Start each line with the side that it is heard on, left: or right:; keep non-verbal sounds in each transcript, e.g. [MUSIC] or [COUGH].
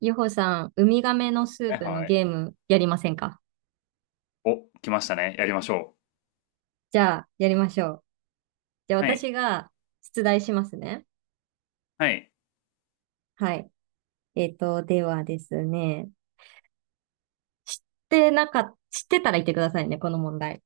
right: ゆほさん、ウミガメのス
left: は
right: ー
left: い
right: プの
left: はい。
right: ゲームやりませんか？
left: お、来ましたね。やりましょ
right: じゃあ、やりましょう。じゃあ、
left: う。はい。
right: 私が出題しますね。
left: はい。
right: はい。ではですね、知っ知ってたら言ってくださいね、この問題。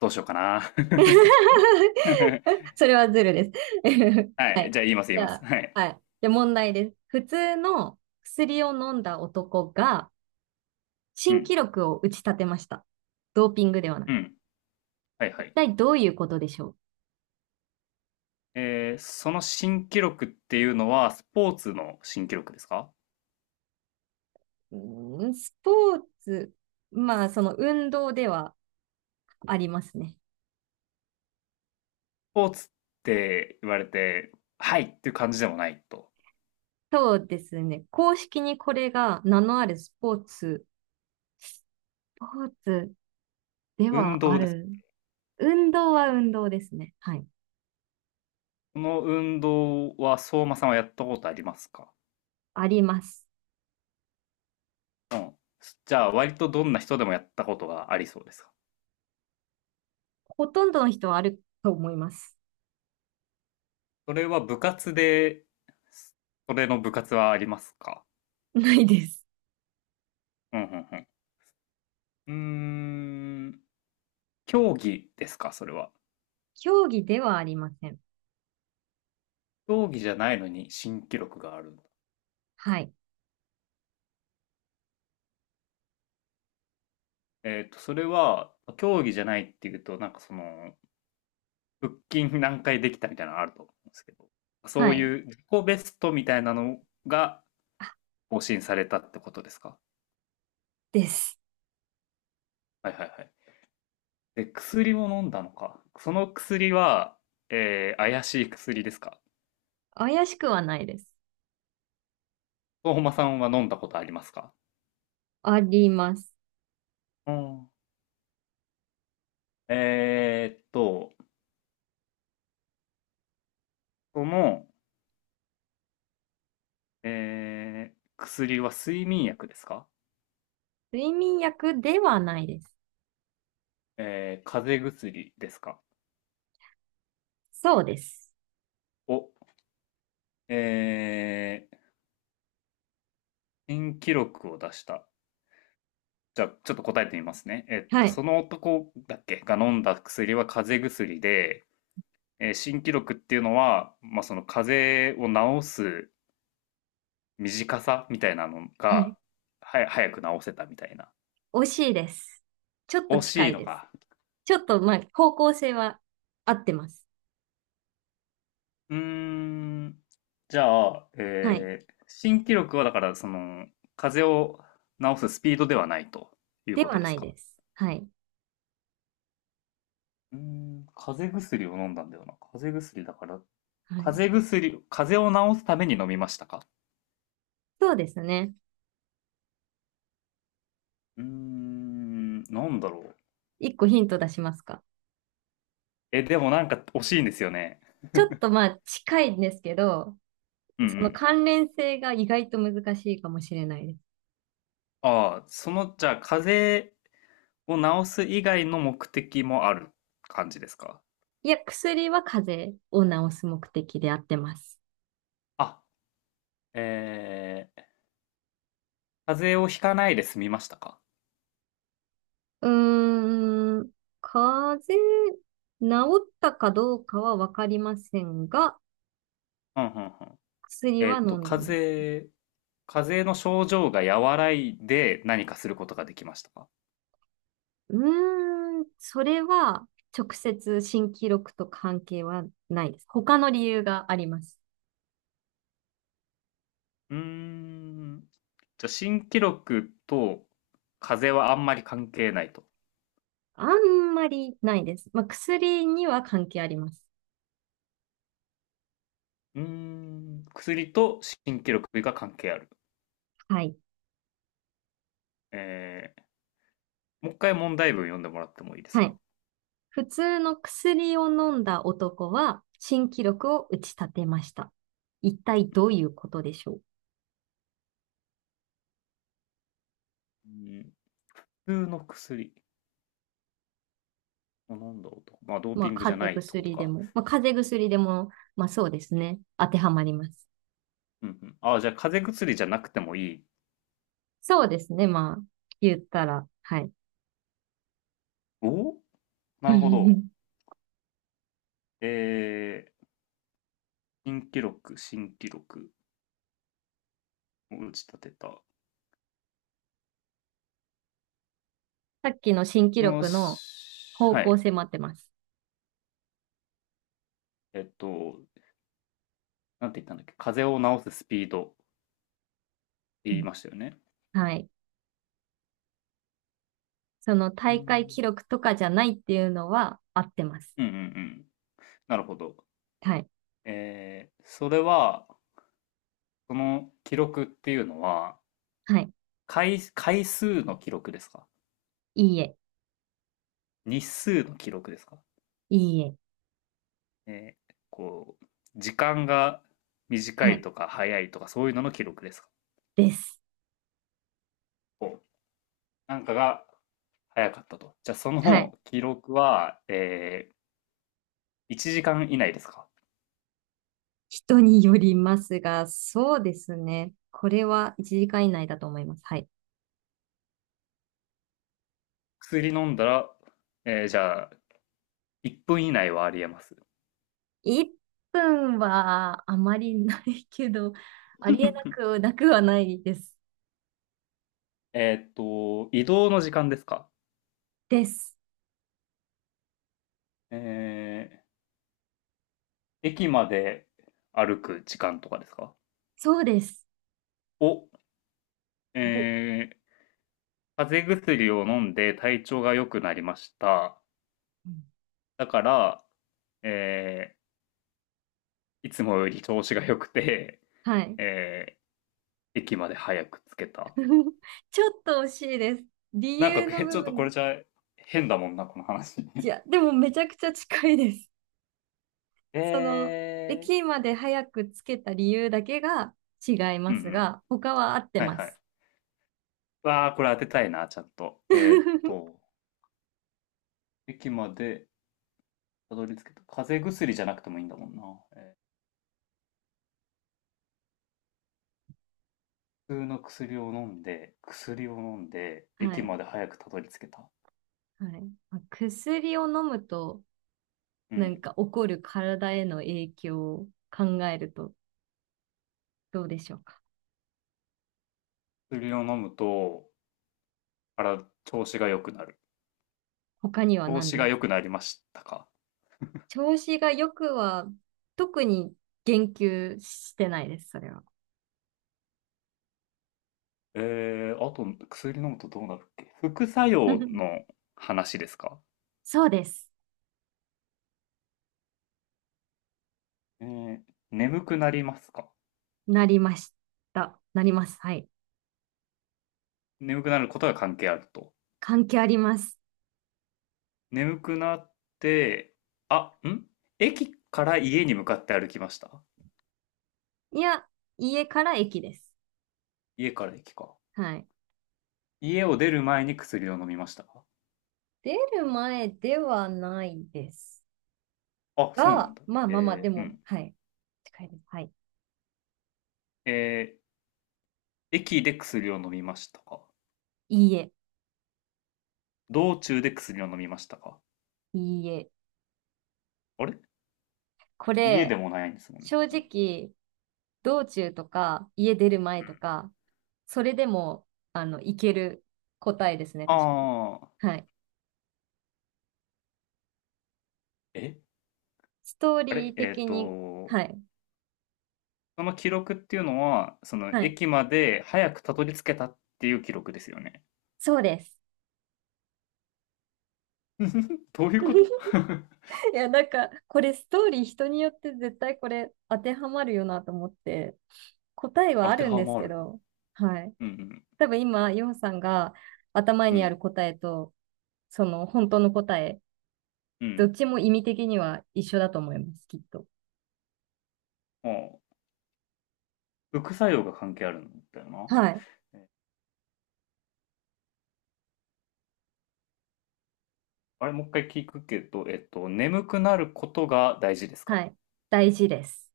left: どうしようかな。[LAUGHS]
right: [LAUGHS] それはズルです。[LAUGHS] は
left: はい。
right: い。
left: じゃあ言います言い
right: じ
left: ま
right: ゃ
left: す。
right: あ、
left: はい。
right: はい。じゃあ、問題です。普通の薬を飲んだ男が
left: う
right: 新記
left: ん。
right: 録を打ち立てました。ドーピングではな
left: う
right: く。
left: ん。はいは
right: 一
left: い。
right: 体どういうことでしょう？
left: その新記録っていうのは、スポーツの新記録ですか？
right: うん、スポーツ、まあ、その運動ではありますね。
left: スポーツって言われて、はいっていう感じでもないと。
right: そうですね。公式にこれが名のあるスポーツ、スポーツで
left: 運
right: はあ
left: 動です。
right: る。運動は運動ですね。はい。
left: この運動は、相馬さんはやったことありますか？
right: あります。
left: うん。じゃあ、割とどんな人でもやったことがありそうですか？
right: ほとんどの人はあると思います。
left: それは部活で、それの部活はありますか？
right: [LAUGHS] ないです。
left: うんうんうん。うーん、競技ですか、それは。
right: 競技ではありません。
left: 競技じゃないのに新記録があるんだ。
right: はい。
left: えっと、それは、競技じゃないっていうと、なんかその、腹筋何回できたみたいなのあると思うんですけど、そ
right: は
left: う
right: い。
left: いう自己ベストみたいなのが
right: あ、
left: 更新されたってことですか？
right: です。
left: はいはいはい。で、薬も飲んだのか。その薬は、怪しい薬ですか？
right: 怪しくはないです。
left: 相馬さんは飲んだことありますか？
right: あります。
left: うん。えーっと、その、薬は睡眠薬ですか？
right: 睡眠薬ではないです。
left: えー、風邪薬ですか？
right: そうです。
left: お、えー、新記録を出した。じゃあ、ちょっと答えてみますね。えっ
right: は
left: と、
right: い。
left: その男だっけが飲んだ薬は風邪薬で、えー新記録っていうのは、まあ、その風邪を治す短さみたいなの
right: はい。
left: が、早く治せたみたいな。
right: 惜しいです。ちょっと
left: 惜
right: 近
left: しい
right: い
left: の
right: です。
left: か。
right: ちょっと、まあ、方向性は合ってます。
left: うーん。じゃあ、
right: はい。
left: えー新記録はだから、その、風邪を治すスピードではないという
right: で
left: こ
right: は
left: とで
right: な
left: す
right: い
left: か。
right: です。はい。
left: うーん、風邪薬を飲んだんだよな。風邪薬だから、
right: はい。
left: 風邪を治すために飲みましたか？
right: そうですね。
left: うーん、なんだろう。
right: 一個ヒント出しますか？
left: え、でもなんか惜しいんですよね。
right: ちょっとまあ、近いんですけど、
left: うんう
right: その
left: ん。
right: 関連性が意外と難しいかもしれないです。
left: ああ、その、じゃあ、風邪を治す以外の目的もある感じですか？
right: いや、薬は風邪を治す目的であってます。
left: あ、えー、風邪をひかないで済みましたか？
right: うーん、風邪、治ったかどうかはわかりませんが、
left: うんうんうん。
right: 薬
left: え
right: は
left: ーっと、
right: 飲んでます。
left: 風邪の症状が和らいで何かすることができましたか？
right: それは直接新記録と関係はないです。他の理由があります。
left: うーん。じゃあ、新記録と風邪はあんまり関係ないと。
right: あんまりないです。まあ、薬には関係あります。
left: うーん。薬と新記録が関係ある。
right: はい。
left: えー、もう一回問題文読んでもらってもいいです
right: はい。
left: か？
right: 普通の薬を飲んだ男は新記録を打ち立てました。一体どういうことでしょ
left: うん。普通の薬。あなんだろうと。まあ、ドー
right: う？まあ、
left: ピングじゃ
right: 風邪
left: ないってこと
right: 薬で
left: か。
right: も、まあそうですね。当てはまります。
left: うんうん。あじゃあ、風邪薬じゃなくてもいい。
right: そうですね。まあ、言ったら、はい。
left: おおなるほど。
right: [LAUGHS]
left: えー、新記録を打ち立てた。
right: さっきの新記
left: も
right: 録の
left: し、
right: 方
left: は
right: 向
left: い。
right: 性も合ってます。
left: えっと、なんて言ったんだっけ、風邪を治すスピードって
right: う
left: 言い
right: ん。
left: ましたよね。
right: はい。その
left: う
right: 大会記
left: ん
right: 録とかじゃないっていうのは合ってます。
left: うんうんうん。なるほど。
right: はい。
left: えーそれは、その記録っていうのは、
right: はい。
left: 回数の記録ですか？
right: いいえ。
left: 日数の記録ですか？
right: いいえ。
left: えーこう、時間が短
right: は
left: い
right: い。
left: とか早いとかそういうのの記録ですか？
right: です。
left: こうなんかが早かったと。じゃあそ
right: はい。
left: の記録は、えー1時間以内ですか？
right: 人によりますが、そうですね。これは1時間以内だと思います。はい。
left: 薬飲んだら、えーじゃあ、1分以内はありえます。
right: 1分はあまりないけど、ありえな
left: [LAUGHS]
right: くなくはないです。
left: えーっと、移動の時間ですか？
right: です。
left: えー駅まで歩く時間とかですか？
right: そうです。
left: お、え
right: お、
left: ー風邪薬を飲んで体調が良くなりました。
right: うん。
left: だから、えーいつもより調子が良くて、
right: はい。
left: えー駅まで早く着けた。
right: [LAUGHS] ちょっと惜しいです。理
left: なんか、
right: 由の
left: え
right: 部
left: ちょっと
right: 分
left: こ
right: が。
left: れじゃ変だもんな、この話。
right: いや、でもめちゃくちゃ近いです。
left: [LAUGHS]
right: その、
left: えー、
right: 駅まで早くつけた理由だけが違い
left: う
right: ま
left: んう
right: す
left: ん。
right: が、他は合って
left: はい
right: ま
left: はい。
right: す。
left: わあ、これ当てたいな、ちゃんと。えーっ
right: [LAUGHS]
left: と、駅までたどり着けた。風邪薬じゃなくてもいいんだもんな。えー普通の薬を飲んで、
right: は
left: 駅
right: い。
left: まで早くたどり着けた。
right: はい。まあ薬を飲むと、
left: う
right: なん
left: ん。
right: か起こる体への影響を考えるとどうでしょうか。
left: 薬を飲むと、から調子が良くなる。
right: 他には
left: 調
right: 何
left: 子が
right: です
left: 良く
right: か？
left: なりましたか。
right: 調子が良くは、特に言及してないです、それは。
left: えー、あと、薬飲むとどうなるっけ副作用
right: [LAUGHS]
left: の話ですか？
right: そうです。
left: えー、眠くなりますか？
right: なりました。なります。はい。
left: 眠くなることが関係あると。
right: 関係あります。
left: 眠くなって、あ、ん駅から家に向かって歩きました。
right: いや、家から駅です。
left: 家から駅か。
right: はい。
left: 家を出る前に薬を飲みましたか？
right: 出る前ではないです
left: あ、そうなん
right: が、
left: だ。
right: で
left: えー、う
right: も、
left: ん。
right: はい。近いです。はい。
left: えー、駅で薬を飲みましたか？
right: いいえ、
left: 道中で薬を飲みましたか？
right: いいえ。
left: あれ
right: こ
left: 家
right: れ、
left: でもないんですもん
right: 正
left: ね。うん。う
right: 直、道中とか、家出る前
left: ん、
right: とか、それでも、あの、いける答えですね、確かに。
left: ああ、
right: はい。
left: え
right: ストー
left: あ
right: リ
left: れ
right: ー
left: えっー
right: 的に、は
left: と、
right: い。
left: その記録っていうのは、その
right: はい。
left: 駅まで早くたどり着けたっていう記録ですよね。
right: そうです。
left: [LAUGHS] どういうこと
right: [LAUGHS]
left: [LAUGHS]
right: いや、なんか、これストーリー人によって絶対これ当てはまるよなと思って、答えは
left: 当
right: あ
left: て
right: るん
left: は
right: です
left: ま
right: け
left: る。
right: ど、はい。
left: うん
right: 多分今、ヨウさんが頭
left: うん。う
right: にある
left: ん。
right: 答えと、その本当の答え、
left: う
right: どっ
left: ん。
right: ちも意味的には一緒だと思います、きっと。
left: ああ。副作用が関係あるんだよな。
right: はい。
left: えあれ、もう一回聞くけど、えっと、眠くなることが大事です
right: は
left: か？
right: い。大事です。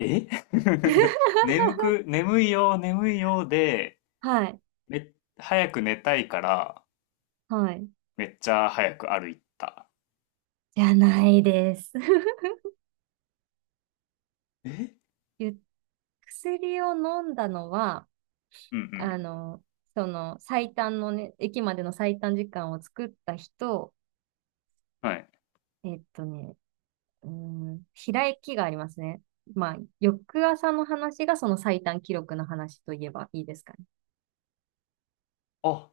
left: え [LAUGHS]
right: [LAUGHS]
left: 眠く、眠いよで、
right: はい。
left: め、早く寝たいから、
right: はい。
left: めっちゃ早く歩いた。
right: じゃないです。[LAUGHS]
left: え
right: ゆ薬を飲んだのは、
left: うんう
right: あの、その最短のね、駅までの最短時間を作った人、
left: ん。はい。
right: えっとね、うーん、開きがありますね。まあ、翌朝の話がその最短記録の話といえばいいですかね。
left: あ、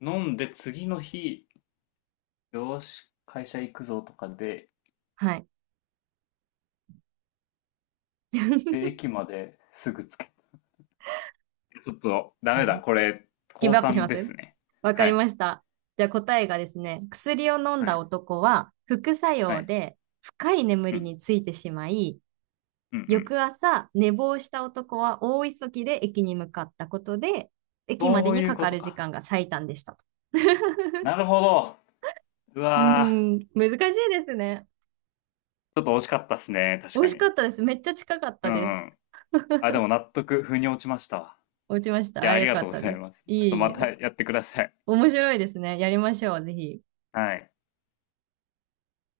left: 飲んで次の日、よーし、会社行くぞとかで、
right: はい。
left: で、
right: [LAUGHS]
left: 駅まですぐつけ。ちょっと、ダメだ。これ、高
right: ギブアップし
left: 3
right: ま
left: で
right: す。
left: すね。
right: わか
left: は
right: り
left: い。
right: ました。じゃあ答えがですね、薬を飲ん
left: は
right: だ
left: い
right: 男は副作
left: は
right: 用
left: い。
right: で深い眠
left: う
right: り
left: ん。
right: についてしまい、
left: うんうん。
right: 翌朝寝坊した男は大急ぎで駅に向かったことで、駅まで
left: そう
right: に
left: いう
right: か
left: こ
right: か
left: と
right: る時
left: か。
right: 間が最短でした。[LAUGHS]
left: なるほど。う
right: うー
left: わー、
right: ん、難しいですね。
left: ちょっと惜しかったっすね、
right: 美
left: 確
right: 味
left: か
right: しか
left: に。
right: ったです。めっちゃ近かっ
left: う
right: たで
left: ん
right: す。
left: うん。あ、でも納得、腑に落ちましたわ。
right: 落ちまし
left: い
right: た。
left: や、
right: あ、
left: あり
right: よ
left: が
right: か
left: とう
right: っ
left: ご
right: た
left: ざい
right: です。
left: ます。
right: い
left: ちょっ
right: え
left: と
right: い
left: ま
right: え、
left: た
right: お
left: やってください。
right: 面白いですね。やりましょう、ぜひ。
left: はい。